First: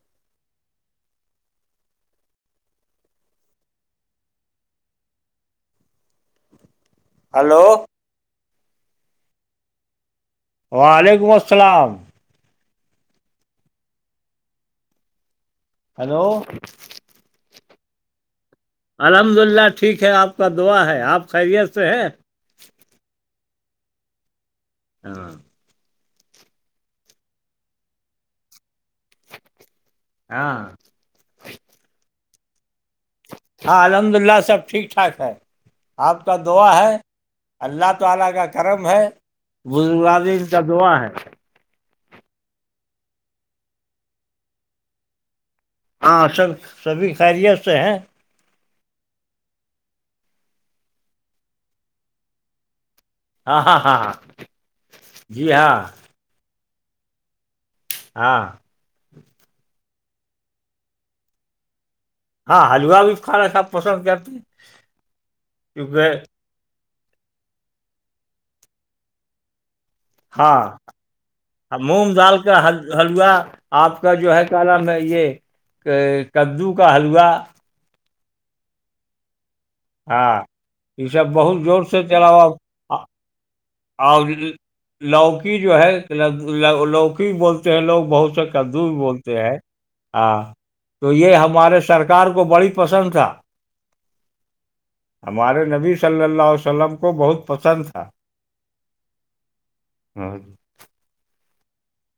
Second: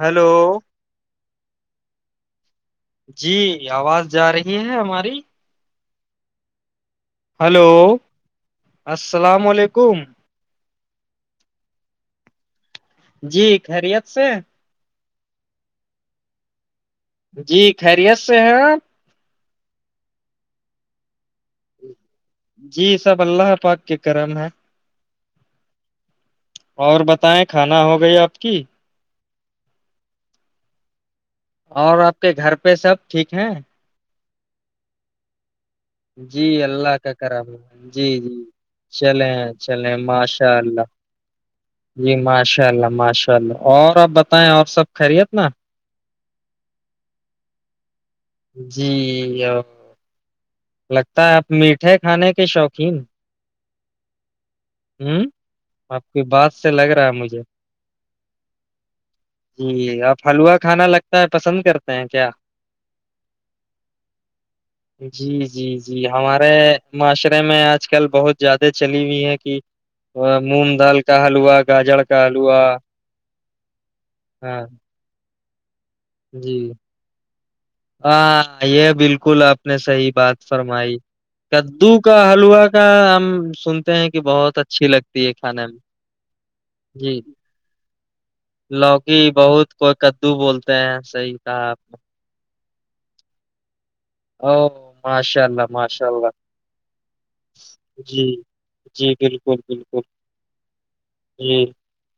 Hello جی آواز جا رہی ہے ہماری ہلو السلام علیکم وعلیکم السلام جی خیریت سے ہلو جی خیریت سے ہیں آپ الحمد للہ ٹھیک ہے آپ کا دعا ہے آپ خیریت سے ہیں جی سب اللہ پاک کے کرم ہے [inaudible] اور بتائیں کھانا ہو گئی آپ کی [inaudible] اور آپ کے گھر پہ سب ٹھیک ہیں ہاں الحمد للہ سب ٹیک ٹھاک ہے آپ کا جی دعا اللہ ہے کا کرا اللہ جی تعالی جی کا کرم ہے چلیں چلیں بزرگادین ماشاء کا اللہ دعا ہے جی ماشاء اللہ ماشاء اللہ اور آپ بتائیں اور سب خیریت نا ہاں سب سبھی خیریت سے ہیں جی لگتا ہے آپ میٹھے کھانے کے شوقین ہاں ہاں ہاں ہاں ہوں جی ہاں آپ کی بات سے لگ رہا ہے مجھے ہاں [inaudible] جی آپ حلوا کھانا لگتا ہے پسند کرتے ہیں کیا ہاں حلوہ بھی کھانا سب پسند کرتے جی جی کیونکہ جی ہمارے معاشرے میں آج کل بہت زیادہ چلی ہوئی ہے کہ ہاں مونگ دال کا حلوا گاجر مونگ کا ڈال کر حلوا حلوا آپ کا جو ہے ہاں کیا نام ہے یہ جی کددو کا حلوا ہاں یہ بالکل آپ نے صحیح بات ہاں فرمائی یہ سب بہت زور کدو سے کا چلاؤ آپ۔ حلوا آ- [inaudible] اور بہت اچھی لگتی ہے لوکی کھانے میں جو ہے جی لوکی بولتے ہیں لوگ بہت سک کدو بھی لوکی بولتے ہیں بہت کوئی ہ کدو بولتے ہیں تو یہ صحیح کہا آپ ہمارے نے سرکار کو بڑی پسند تھا او ماشاء ہمارے اللہ نبی ماشاء صلی اللہ عیہ وسلم کو بہت پسند تھا جی جی بالکل بالکل [inaudible] جی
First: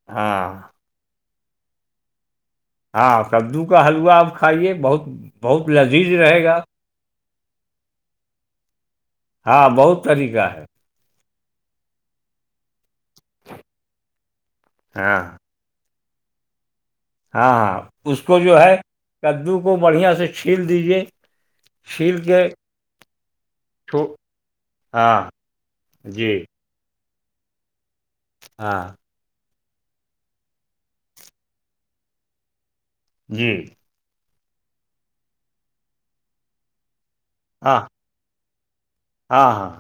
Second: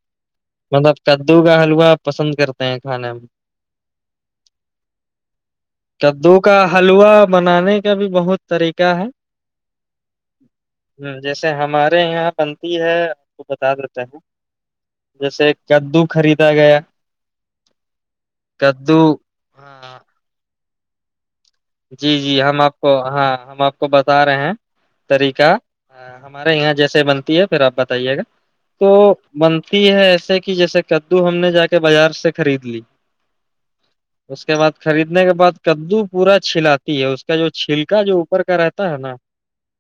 [inaudible] مطلب کدو کا حلوا پسند کرتا ہاں کدو کا حلوا آپ کھائیے بہت بہت لذیذ کدو رہے گا کا حلوا بنانے کا بھی بہت طریقہ ہے ہاں بہت طریقہ ہے ہ جیسے ہمارے یہاں بنتی ہے آپ کو بتا دیتے ہیں ہاں جیسے کدو خریدا گیا ہاں ہاں اس کو جو ہے کدو کدو کو ہاں بڑھیا سے چھیل دیجیے جی چھیل جی کے ہم آپ کو ہاں ہم آپ کو چھو- بتا رہے ہیں ہاں طریقہ جی ہمارے یہاں جیسے بنتی ہے پھر آپ بتائیے گا تو ہاں بنتی ہے ایسے کہ جیسے کدو ہم نے جا کے بازار سے خرید لی جی اس کے بعد خریدنے کے بعد کدو پورا چھلا ہے اس کا جو ہاں چھلکا جو اوپر کا رہتا ہے نا ہاں ہاں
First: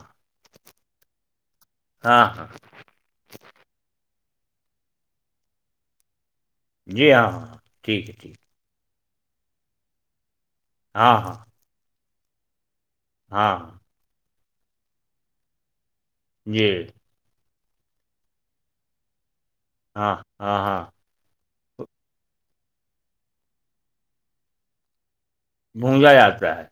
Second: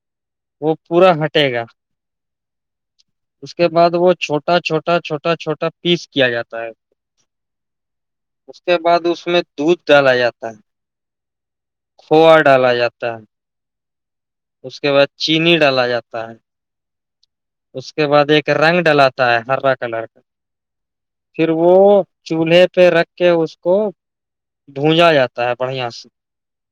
وہ پورا ہٹے گا [inaudible] اس کے بعد وہ چھوٹا چھوٹا چھوٹا چھوٹا پیس کیا جاتا ہے جی ہاں ہاں ہاں ٹھیک ہے ٹھیک ہے اس کے بعد اس میں دودھ ڈالا جاتا ہے [inaudible] کھووا ڈالا جاتا ہے [inaudible] اس کے بعد چینی ڈالا جاتا ہے یہی اس کے بعد ایک رنگ ڈلاتا ہے ہررا کلر ہاں کا ہاں ہاں پھر وہ چولہے پہ رکھ کے اس کو بھونجا جاتا ہے بڑھیا سے بھونجا جاتا ہے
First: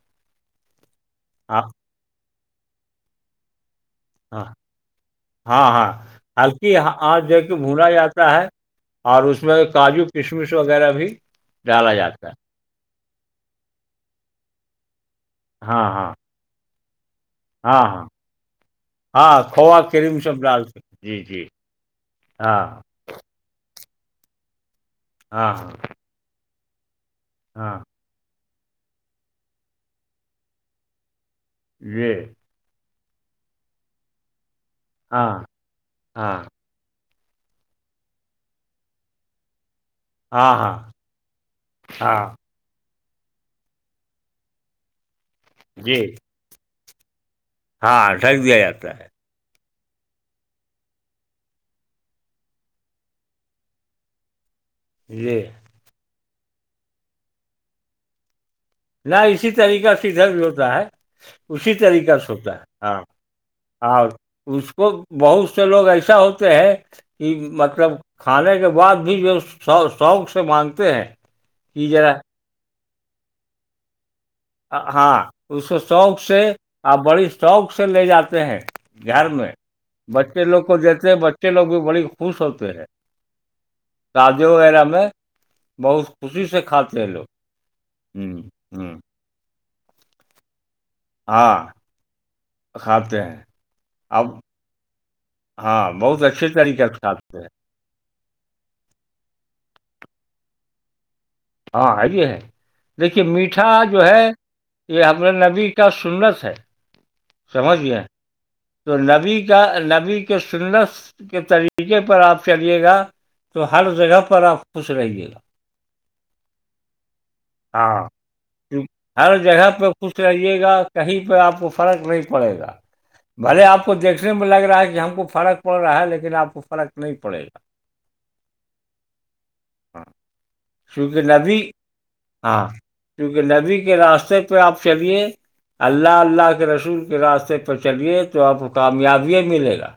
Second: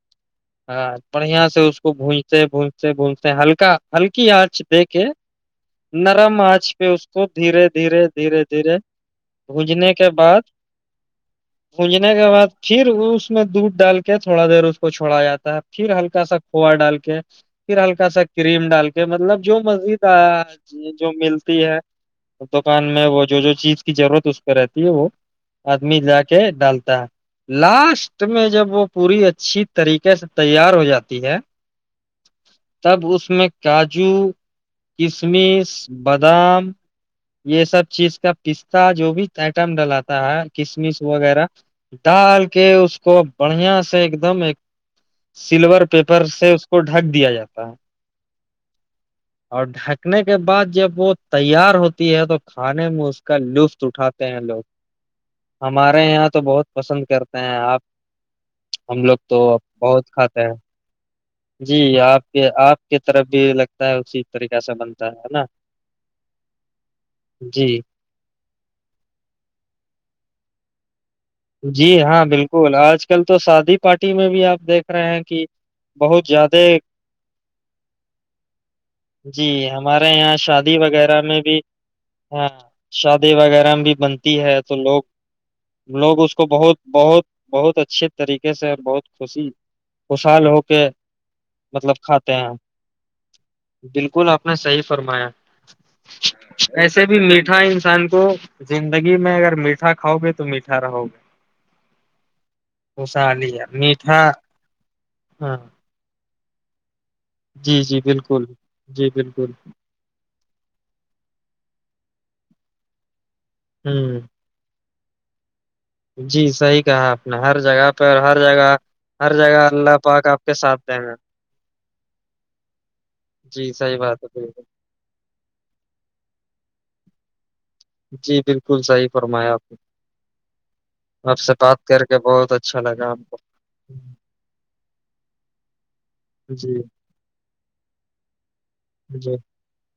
ہاں بڑھیا سے ہاں اس کو بھجتے بھونجتے بھجتے ہلکا ہلکی ہاں آرچ دے کے ہاں ہاں نرم آج ہلکی پہ اس کو آنچ دے کے دھیرے بھونا دھیرے جاتا دھیرے ہے دھیرے اور اس میں کاجو کشمش وغیرہ بھی ڈالا گونجنے کے جاتا ہے بعد پھر اس میں دودھ ڈال کے تھوڑا دیر اس کو چھوڑا جاتا ہے ہاں پھر ہاں ہلکا سا کھوا ڈال کے ہاں پھر ہاں ہلکا سا کریم ڈال کے ہاں مطلب جو کھووا مزید کریم سب ڈالتے ہیں جو جی جی ملتی ہے ہاں دکان وہ جو جو چیز کی ضرورت اس پہ رہتی ہے وہ ہاں ہاں آدمی لا کے ڈالتا ہے ہاں لاسٹ میں جب وہ پوری اچھی طریقے سے تیار ہو جاتی ہے و تب اس میں کاجو ہاں کشمش ہاں بادام یہ سب چیز کا پستتا جو بھی آئٹم ڈالاتا تا ہے ہاں ہاں کسمش وغیرہ ہاں ڈال کے اس کو بڑھیا سے ایک دم ایک سلور جی پیپر سے اس کو ڈھک دیا جاتا ہے ہاں ڈھک دیا جاتا ہے اور ڈھکنے کے بعد جب وہ تیار ہوتی ہے تو کھانے میں اس کا لطف اٹھاتے ہیں لوگ یہ ہمارے یہاں تو بہت پسند کرتے ہیں آپ ہم نہ لوگ تو اسی طریقہ بہت سےدھر بھی کھاتے ہیں ہوتا ہے اسی جی طریقہ آپ سے کے ہوتا ہے آپ کی ہاں طرف بھی لگتا ہے اور اسی طریقہ اس سے کو بنتا ہے نا بہت سے لوگ ایسا ہوتا ہے کہ جی مطلب کھانے کے بعد بھی جوو شوق سے مانتے ہیں کہ جی ذرا ہاں بالکل آج کل تو شادی پارٹی میں بھی آپ دیکھ رہے ہاں ہیں کہ اس کو شوق بہت سے زیادہ آپ بڑی شوق سے لے جاتے ہیں بہار جی میں ہمارے یہاں بچے لوگ کو شادی دیتے ہیں وغیرہ میں بچے لوگ بھی بڑی خوش ہاں ہوتے ہیں شادی وغیرہ بھی بنتی تازے ہے تو وغیرہ لوگ میں بہت لوگ اس خوشی کو سے بہت کھاتے ہیں بہت لوگ بہت اچھے ہوں طریقے سے اور ہوں بہت ک خوشحال ہو کے ہاں مطلب کھاتے ہیں کھاتے ہیں اب بالکل آپ نے صحی فرمایا ہاں بہت اچھے طریقے سے ایسے بھی کھاتے ہیں میٹھا انسان کو زندگی میں اگر میٹھا کھاؤ گے تو میٹھا رہو گے ہاں یہ ہے دیکھیے خوشحالی ہے میٹھا جو ہے یہ ہمنے ہاں نبی کا سنت ہے سمجھ جی جی گئے بالکل تو جی نبی بالکل کا نبی سنس کے طریقے پر آپ چلیے گا تو ہر ہوں جگہ پر آپ پسا ہی گلا جی صحیح کہا آپ ہر جگہ پہ ہاں ہر جگہ ہر جگہ پہ اللہ خوش پاک آپ کے رہیے ساتھ دیں گا کہیں پہ آپ کو فرق نہیں پڑے گا بھلے جی آپ کو صحیح بات ہے دیکھنے میں بالکل لگ رہا ہے کہ ہم کو فرق پڑ رہا ہے لیکن آپ کو فرق نہیں پڑے گا جی بالکل صحیح فرمایا آپ نے ہاں کیونکہ آپ سے نبی بات کر کے بہ ہاں کیونکہ نبی کے راستے پہ آپ چلیے اللہ اللہ کے جی رسول راستے پہ چلیے تو آپ کو جی کامیابی ملے گا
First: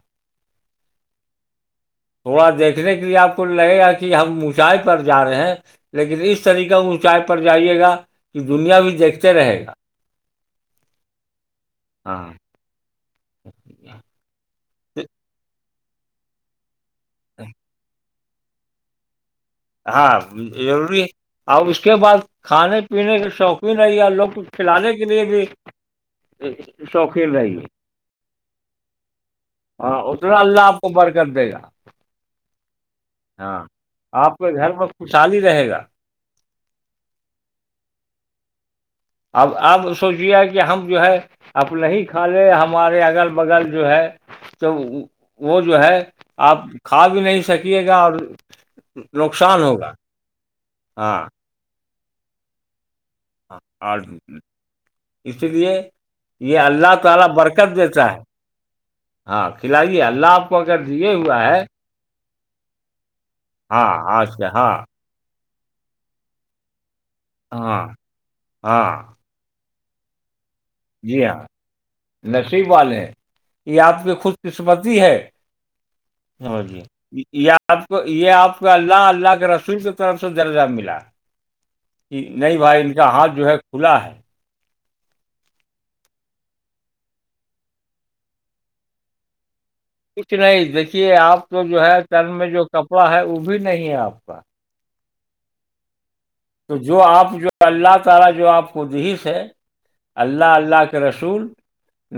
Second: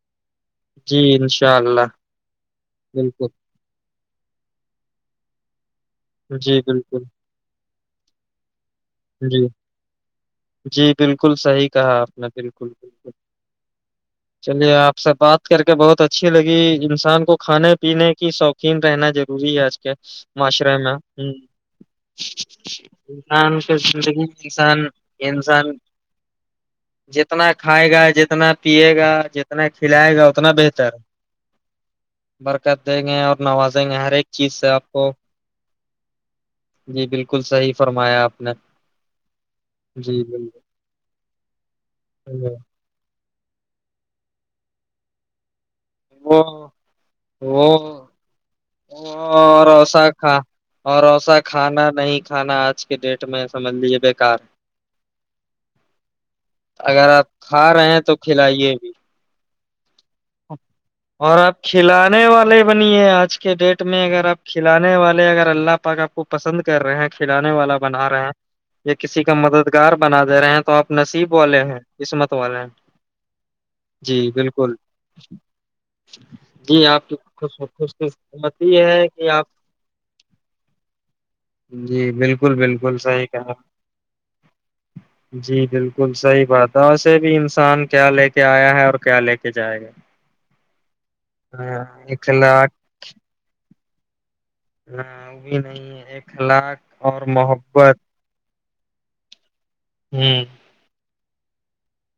جی انشاء اللہ تھوڑا دیکھنے کے لیے آپ بالکل کو لگے گا کہ ہم اونچائی پر جا رہے ہیں لیکن اس جی طریقہ بالکل اونچائے پر جائیے گا کہ دنیا بھی دیکھتے جی رہے گا جی بالکل صحیح کہا آپ نے بالکل بالکل ایا چلیے آپ سے بات کر کے بہت اچھی لگی انسان کو کھانے پینے کی شوقین رہنا ضروری ہے ہاں معاشرے میں ضروری ہے اور اس کے بعد کھانے پینے کے ہان س شوقین رہیے اور لوگ کو انسان کھلانے کے لیے بھی انسان شوقین جتنا رہیے کھائے گا جتنا پیے گا جتنا ہاں کھلائے گا اتنا اللہ آپ کو بہتر برکت دے گا برکت دیں گے اور ہاں نواز ہر ایک چیز کے سے گھر میں آپ کو خوشحالی رہے گا جی بالکل صحیح فرمایا آپ نے اب اب جی سوچے بالکل کہ ہم جو ہے اب نہیں کھا لے ہم ہمارے اگل بگل جو ہے تو وہ جو ہے وہ آپ کھا بھی نہیں سکیے گا اور نقصان ہوگا اوروسا کھا ہاں اوروسا کھانا نہیں کھانا آج کے ڈیٹ میں سمجھ لیجے بےیکار اسی لیے یہ ہے۔ اللہ اگر آپ تعالی کھا برکت رہے ہیں دیتا تو ہے کھلائیے بھی ہاں کھلائیے اللہ آپ پا کر دیجیے اور آپ کھلانے والے بنیے آج کے ڈیٹ ہاں میں ہاں اگر آپ سے ہاں کھلانے والے اگر اللہ پاک کو پسند کر رہے ہیں کھلانے والا ہاں بنا رہے ہیں ہاں یا کسی کا مددگار بنا دے رہے ہیں تو آپ جی نصیب ہاں والے ہیں قسمت والے نسی وال ہیں یہ آپ کی جی خوش بالکل قسمتی ہے اں جی آپ کی یہ خوش آپ خوش کو یہ آپ کو قسمتی اللہ ہے کہ اللہ آپ کے رسول کی طرف سے درجہ ملا جی کہ نہیں بھائی ان کا ہاتھ جو ہے کھلا ہے ڈڈ جی بالکل صحیح بات ہے وسے بھی انسان کیا لے کے آیا ہے اور کیا لے کے جائے گا کچھ نہیں دیکھیے آپ تو جو ہاں، ہے تن میں جو اخلاق کپڑا ہے وہ بھی نہیں ہے آپ کا نہ وہ بھی نہیں ہے ایک تو جو اپ جو اللہ تعالی جو اپ کو جس ہے ہوں اللہ اللہ کے رسول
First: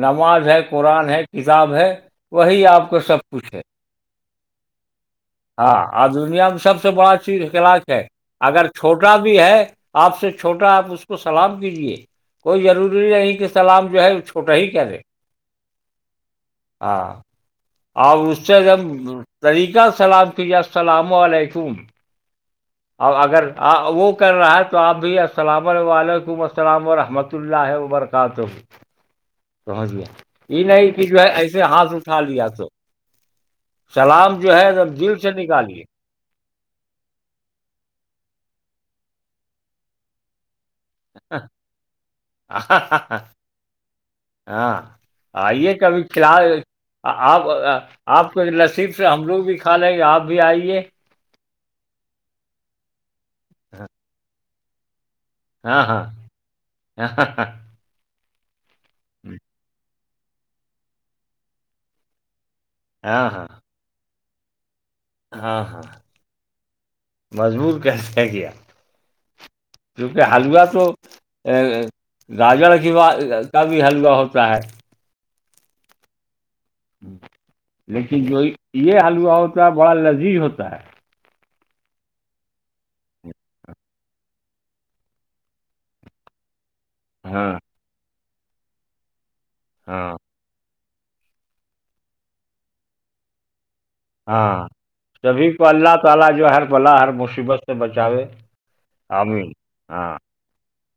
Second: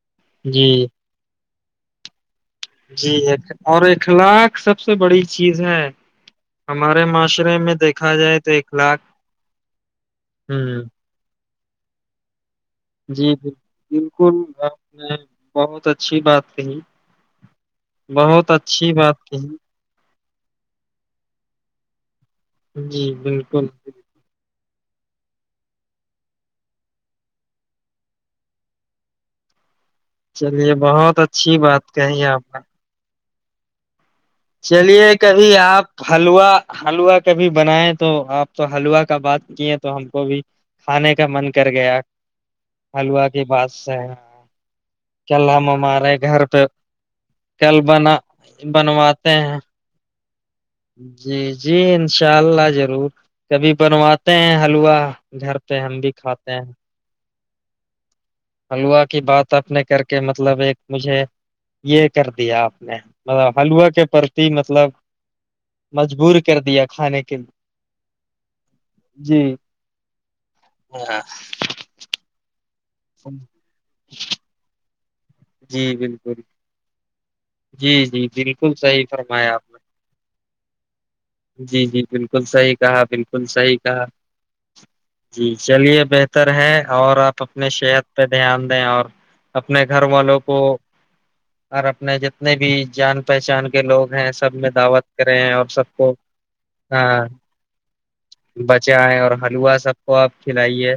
نماز ہے جی قرآن ہے کیا کتاب ہے وہی آپ کو جی سب ایک- پوچھے اور اخلاق سب سے بڑی چیز ہے ہاں آج دنیا میں سب سے ہمارے بڑا چیز معاشرے میں کلاج ہے دیکھا جائے تو اگر اخلاق چھوٹا بھی ہے آپ سے چھوٹا ہوں آپ اس کو سلام کیجیے کوئی ضروری جی نہیں کہ بال- سلام جو ہے وہ بالکل چھوٹا ہی آپ کر لے نے بہت اچھی بات کہی آپ اس بہت سے ا اچھی بات کہی طریقہ سلام کیجیے السلام علیکم اور جی اگر بالکل وہ کر رہا ہے تو آپ بھی السلام علیکم السلام ورحمۃ اللہ وبرکاتہ پہنچ گیا یہ چلیے نہیں کہ جو بہت ہے اچھی ایسے بات ہاتھ اٹھا کہی آپ لیا نے۔ تو سلام جو ہےب چلیے جیل سے کبھی نکالے آپ حلوا حلوا کبھی بنائے تو آپ تو حلوا کا بات کیے تو ہم کو بھی کھانے کا من کر گیا حلوا کی بات سے ہاں کل ہم آئیے کبھی ہمارے فی گھر الحال پہ آپ کل بنا آپ کو لصیب سے ہم ہم بنواتے لوگ بھی ہیں کھا لیں گے آپ بھی آئیے جی جی انشاء اللہ ضرور کبھی بنواتے ہیں حلوا گھر پہ ہم بھی کھاتے ہیں ہ حلوہ کی بات آپ نے کر کے مطلب ایک مجھے یہ کر دیا آپ ہاں ہاں مطلب حلووا کے پرتی مطلب ہاں ہاں مجبور کر دیا کھانے کے مجبور کیسے ہیں کیا لیے۔ جی کیونکہ حلوا تو ہاں ا گاجر کی ب کا بھی حلوا ہوتا ہے جی بالکل جی لیکن جی جو بالکل یہ صحیح حلوہ فرمایا ہوتا آپ ہے بڑا لذیذ ہوتا ہے جی جی بالکل صحیح کہا بالکل صحیح کہا جی چلیے بہتر بتر ہے اور آپ ہاں اپنی صحت پہ دھیان دیں اور اپنے گھر ہاں والوں کو اور اپنے جتنے بھی جان پہچان کے لوگ سب ہاں میں دعوت کرے سبھی ہیں اور سب اللہ کو تعالیٰ جو ہر بلا ہر ہاں مصیبت سے بچاوے بچے ہے اور آمین حلوا سب کو ہاں آپ کھلائیے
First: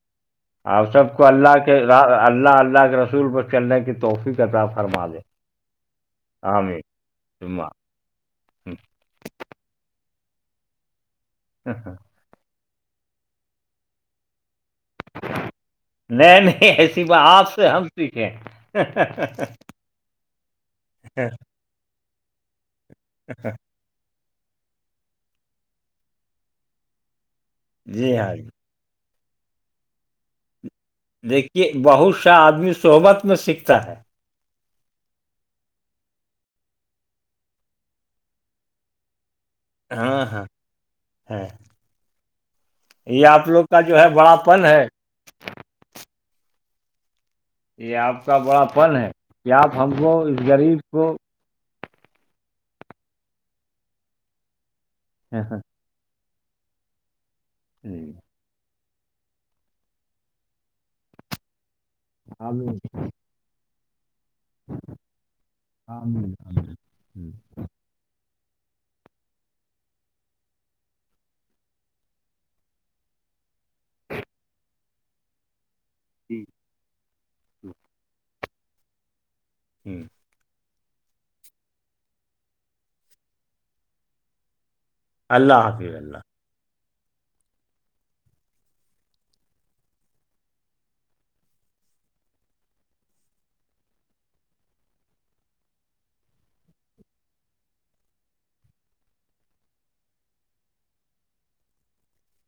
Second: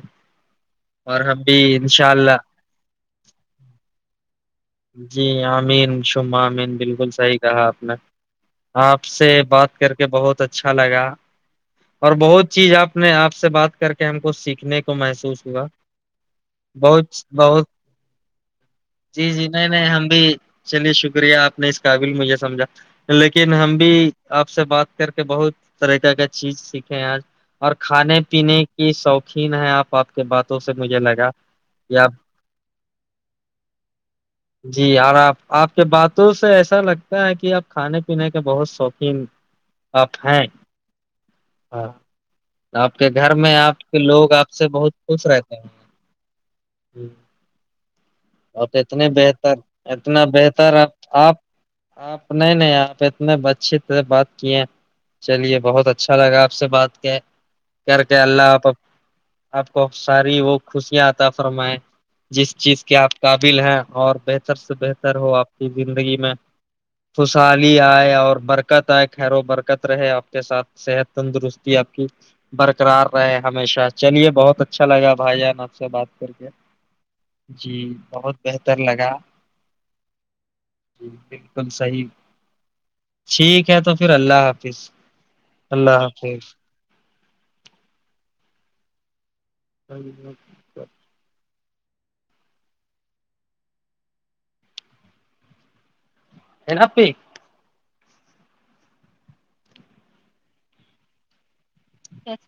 آپ سب اور کو ہم اللہ بھی کے انشاء اللہ اللہ کے رسول پر چلنے کی توحفی کا راف جی امین شمہ امین بالکل صحیح ثم کہا آپ نے آمین۔ آپ سے بات کر کے بہت اچھا لگا ا ہاں اور بہت چیز آپ نے آپ سے بات کر کے ہم کو سیکھنے محسوس ہوا نہیں نہیں ایسی بہت بات آپ بہت سے ہم سیکھیں جی جی نہیں نہیں ہم بھی چلیے شکریہ آپ نے اس قابل مجھے سمجھا لیکن ہم بھی بھی آپ سے بات کر کے بہت طریق کا چیز سیکھے ہیں آج اور جی کھانے ہاں جی پینے کی شوقین ہے آپ آپ کے باتوں سے مجھے لگا دیکھیے کہ آپ بہت آدمی صحبت میں سیکھتا ہے جی اور آپ آپ کے باتوں سے ایسا لگتا ہے کہ آپ کھانے پینے کے بہت شوقین [unintelligible] ہاں ہاں ہیں ہ آپ کے گھر میں آپ کے لوگ بڑا آپ پن سے ہے بہت خوش رہتے ہیں یہ آپ کا بڑا اور تو پن اتنے ہے کہ بہتر آپ ہم کو اتنا اس بہتر غریب آ کو آپ آپ نہیں نہیں آپ اتنے اچھیے طح بات کیے چلیے بہت اچھا اچھا لگا آپ سے بات کیا کر کے اللہ آپ کو ساری وہ خوشیاں آتا فرمائے جس آمین چیز کے آپ قابل ہیں اور بہتر بر سے بہتر ہو آپ کی زندگی میں آمین آمین خوشحالی آئے اور بر برکت آئے خیر و برکت رہے آپ کے ساتھ صحت تندرستی آپ کی برقرار رہے ہمیشہ چلیے بہت اچھا لگا بھائی جانا سے بات کر کے جی بہت بہتر لگا ہوں جی بالکل صحیح ٹھیک ہے تو پھر اللہ حافظ اللہ حافظ اللہ ہ جیوک ہے ن پی س